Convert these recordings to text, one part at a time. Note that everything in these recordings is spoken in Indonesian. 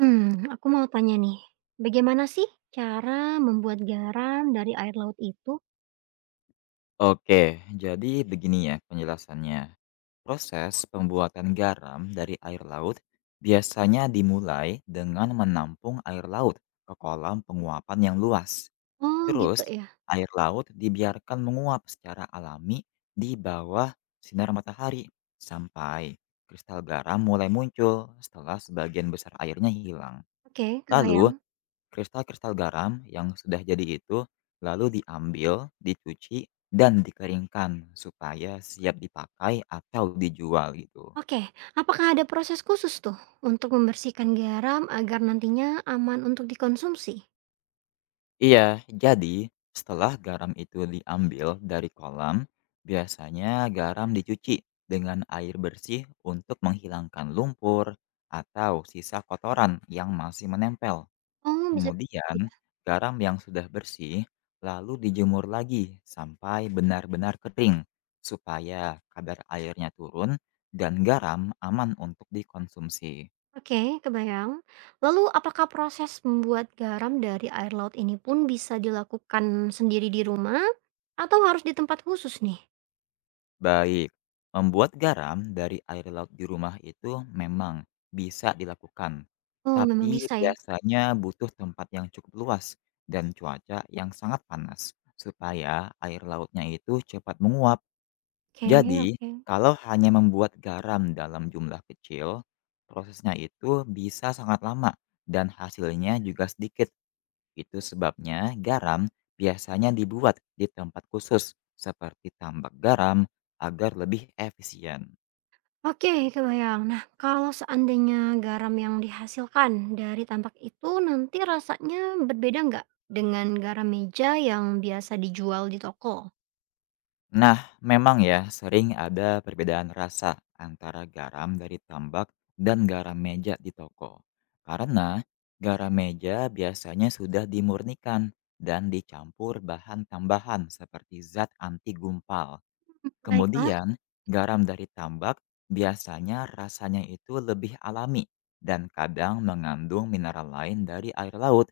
Hmm, aku mau tanya nih, bagaimana sih cara membuat garam dari air laut itu? Oke, jadi begini ya penjelasannya. Proses pembuatan garam dari air laut biasanya dimulai dengan menampung air laut ke kolam penguapan yang luas. Oh Terus, gitu ya. air laut dibiarkan menguap secara alami di bawah sinar matahari sampai kristal garam mulai muncul setelah sebagian besar airnya hilang. Oke. Lalu, Kebayang. Kristal-kristal garam yang sudah jadi itu lalu diambil, dicuci, dan dikeringkan supaya siap dipakai atau dijual gitu. Oke, apakah ada proses khusus tuh untuk membersihkan garam agar nantinya aman untuk dikonsumsi? Iya, jadi, setelah garam itu diambil dari kolam, biasanya garam dicuci dengan air bersih untuk menghilangkan lumpur atau sisa kotoran yang masih menempel. Oh bisa. Kemudian, Iya. garam yang sudah bersih lalu dijemur lagi sampai benar-benar kering, supaya kadar airnya turun dan garam aman untuk dikonsumsi. Oke, kebayang. Lalu apakah proses membuat garam dari air laut ini pun bisa dilakukan sendiri di rumah atau harus di tempat khusus nih? Baik, membuat garam dari air laut di rumah itu memang bisa dilakukan, Oh memang tapi bisa ya? biasanya butuh tempat yang cukup luas dan cuaca yang sangat panas, supaya air lautnya itu cepat menguap. Oke Jadi, oke. kalau hanya membuat garam dalam jumlah kecil, prosesnya itu bisa sangat lama dan hasilnya juga sedikit. Itu sebabnya garam biasanya dibuat di tempat khusus seperti tambak garam agar lebih efisien. Oke, kebayang. Nah, kalau seandainya garam yang dihasilkan dari tampak itu nanti rasanya berbeda nggak dengan garam meja yang biasa dijual di toko? Nah, memang ya, sering ada perbedaan rasa antara garam dari tambak dan garam meja di toko. Karena garam meja biasanya sudah dimurnikan dan dicampur bahan tambahan seperti zat anti gumpal. Baiklah. Kemudian, garam dari tambak biasanya rasanya itu lebih alami dan kadang mengandung mineral lain dari air laut.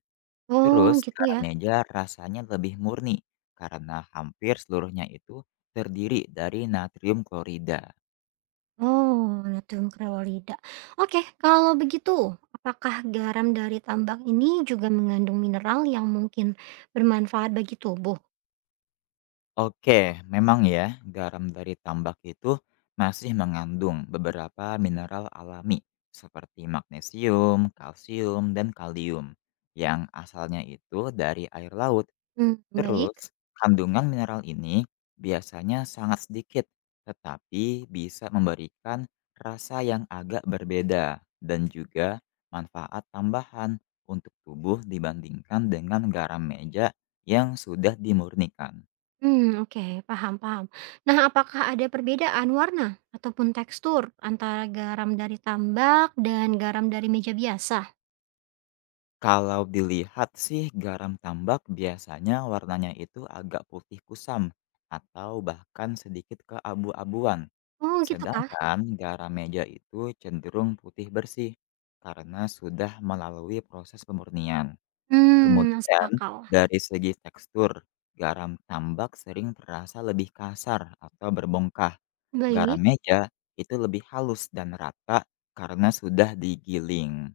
Terus Oh, gitu ya. Karameja rasanya lebih murni, karena hampir seluruhnya itu terdiri dari natrium klorida. Oh, natrium krewolida. Oke, kalau begitu, apakah garam dari tambak ini juga mengandung mineral yang mungkin bermanfaat bagi tubuh? Oke, memang ya, garam dari tambak itu masih mengandung beberapa mineral alami seperti magnesium, kalsium, dan kalium yang asalnya itu dari air laut. Hmm, baik. Terus, kandungan mineral ini biasanya sangat sedikit, tetapi bisa memberikan rasa yang agak berbeda dan juga manfaat tambahan untuk tubuh dibandingkan dengan garam meja yang sudah dimurnikan. Hmm, oke, paham paham. Nah, apakah ada perbedaan warna ataupun tekstur antara garam dari tambak dan garam dari meja biasa? Kalau dilihat sih garam tambak biasanya warnanya itu agak putih kusam atau bahkan sedikit keabu-abuan. Oh, gitu kah? Sedangkan garam meja itu cenderung putih bersih karena sudah melalui proses pemurnian. Hmm, masuk Kemudian, akal. dari segi tekstur, garam tambak sering terasa lebih kasar atau berbongkah. Garam Baik. meja itu lebih halus dan rata karena sudah digiling.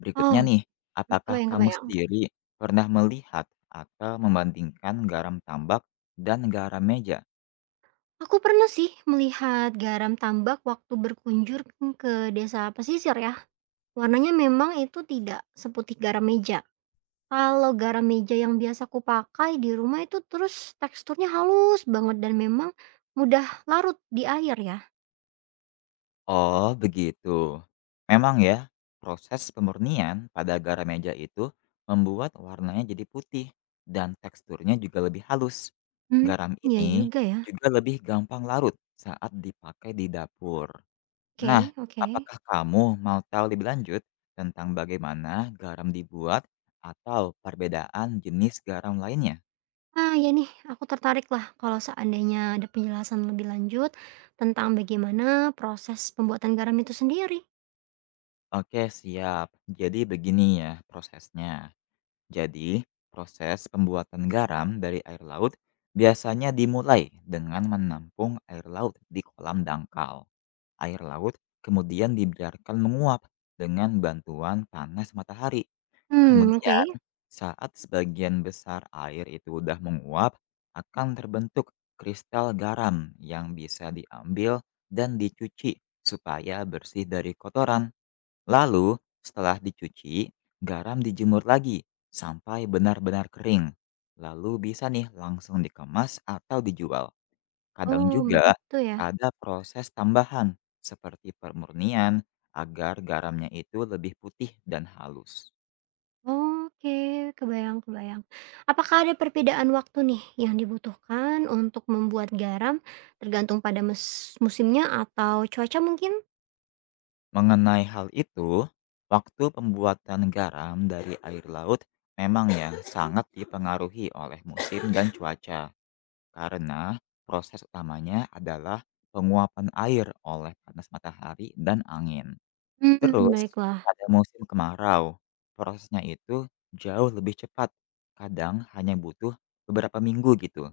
Berikutnya Oh, nih, apakah kebayang kamu kebayang. sendiri pernah melihat atau membandingkan garam tambak dan garam meja? Aku pernah sih melihat garam tambak waktu berkunjung ke desa pesisir ya. Warnanya memang itu tidak seputih garam meja. Kalau garam meja yang biasa aku pakai di rumah itu terus teksturnya halus banget dan memang mudah larut di air ya. Oh, begitu. Memang ya, proses pemurnian pada garam meja itu membuat warnanya jadi putih dan teksturnya juga lebih halus. Hmm, Garam ya ini juga ya. juga lebih gampang larut saat dipakai di dapur. Nah, Oke oke. apakah kamu mau tahu lebih lanjut tentang bagaimana garam dibuat atau perbedaan jenis garam lainnya? Ah, ya nih, aku tertarik lah kalau seandainya ada penjelasan lebih lanjut tentang bagaimana proses pembuatan garam itu sendiri. Oke, siap. Jadi begini ya prosesnya. Jadi, proses pembuatan garam dari air laut biasanya dimulai dengan menampung air laut di kolam dangkal. Air laut kemudian dibiarkan menguap dengan bantuan panas matahari. Hmm, oke. Kemudian, saat sebagian besar air itu udah menguap, akan terbentuk kristal garam yang bisa diambil dan dicuci supaya bersih dari kotoran. Lalu, setelah dicuci, garam dijemur lagi sampai benar-benar kering. Lalu bisa nih langsung dikemas atau dijual. Kadang Oh, juga begitu ya. ada proses tambahan seperti pemurnian agar garamnya itu lebih putih dan halus. Oke, kebayang kebayang. Apakah ada perbedaan waktu nih yang dibutuhkan untuk membuat garam tergantung pada musimnya atau cuaca mungkin? Mengenai hal itu, waktu pembuatan garam dari air laut memang ya sangat dipengaruhi oleh musim dan cuaca. Karena proses utamanya adalah penguapan air oleh panas matahari dan angin. Hmm, Terus baiklah. pada musim kemarau, prosesnya itu jauh lebih cepat, kadang hanya butuh beberapa minggu gitu.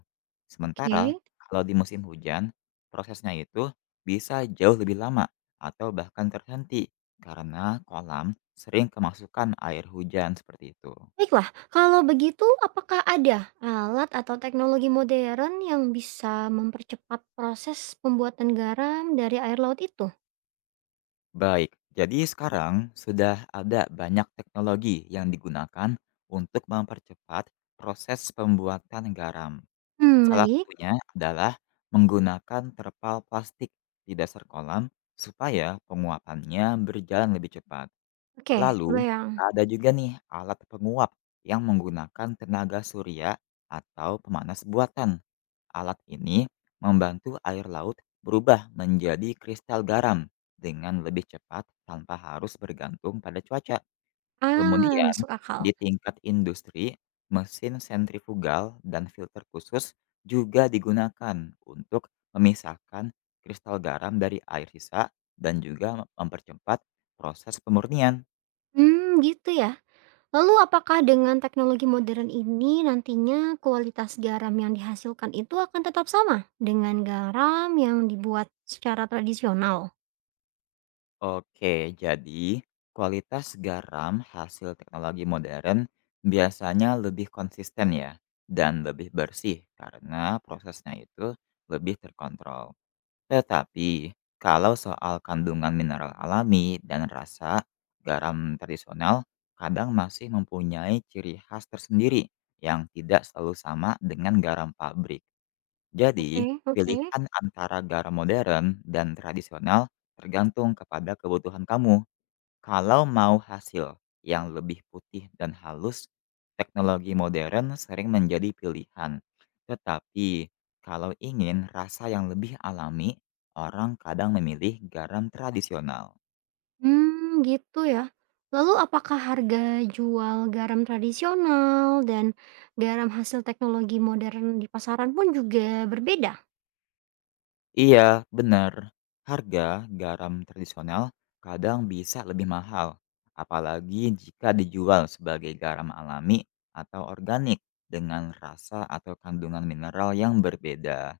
Sementara Oke. kalau di musim hujan, prosesnya itu bisa jauh lebih lama atau bahkan terhenti karena kolam sering kemasukan air hujan seperti itu. Baiklah, kalau begitu apakah ada alat atau teknologi modern yang bisa mempercepat proses pembuatan garam dari air laut itu? Baik, jadi sekarang sudah ada banyak teknologi yang digunakan untuk mempercepat proses pembuatan garam. Hmm, Salah baik. satunya adalah menggunakan terpal plastik di dasar kolam supaya penguapannya berjalan lebih cepat. Oke, Lalu, kebayang. ada juga nih alat penguap yang menggunakan tenaga surya atau pemanas buatan. Alat ini membantu air laut berubah menjadi kristal garam dengan lebih cepat tanpa harus bergantung pada cuaca. Ah, Kemudian, masuk akal. di tingkat industri, mesin sentrifugal dan filter khusus juga digunakan untuk memisahkan kristal garam dari air sisa dan juga mempercepat proses pemurnian. Hmm, gitu ya. Lalu apakah dengan teknologi modern ini nantinya kualitas garam yang dihasilkan itu akan tetap sama dengan garam yang dibuat secara tradisional? Oke, jadi kualitas garam hasil teknologi modern biasanya lebih konsisten ya dan lebih bersih karena prosesnya itu lebih terkontrol. Tetapi kalau soal kandungan mineral alami dan rasa, garam tradisional kadang masih mempunyai ciri khas tersendiri yang tidak selalu sama dengan garam pabrik. Jadi, Oke, oke. pilihan antara garam modern dan tradisional tergantung kepada kebutuhan kamu. Kalau mau hasil yang lebih putih dan halus, teknologi modern sering menjadi pilihan. Tetapi, kalau ingin rasa yang lebih alami, orang kadang memilih garam tradisional. Hmm, gitu ya. Lalu apakah harga jual garam tradisional dan garam hasil teknologi modern di pasaran pun juga berbeda? Iya, benar. Harga garam tradisional kadang bisa lebih mahal, apalagi jika dijual sebagai garam alami atau organik dengan rasa atau kandungan mineral yang berbeda.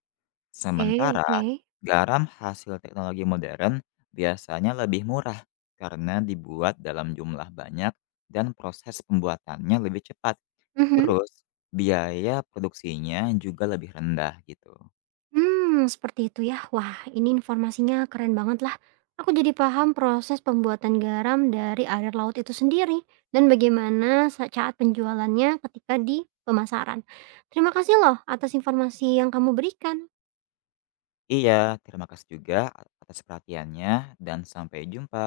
Oke Sementara oke. garam hasil teknologi modern biasanya lebih murah karena dibuat dalam jumlah banyak dan proses pembuatannya lebih cepat. Mhm. Terus, biaya produksinya juga lebih rendah gitu. Mmm, seperti itu ya. Wah, ini informasinya keren banget lah. Aku jadi paham proses pembuatan garam dari air laut itu sendiri dan bagaimana saat penjualannya ketika di pemasaran. Terima kasih loh atas informasi yang kamu berikan. Iya, terima kasih juga atas perhatiannya dan sampai jumpa.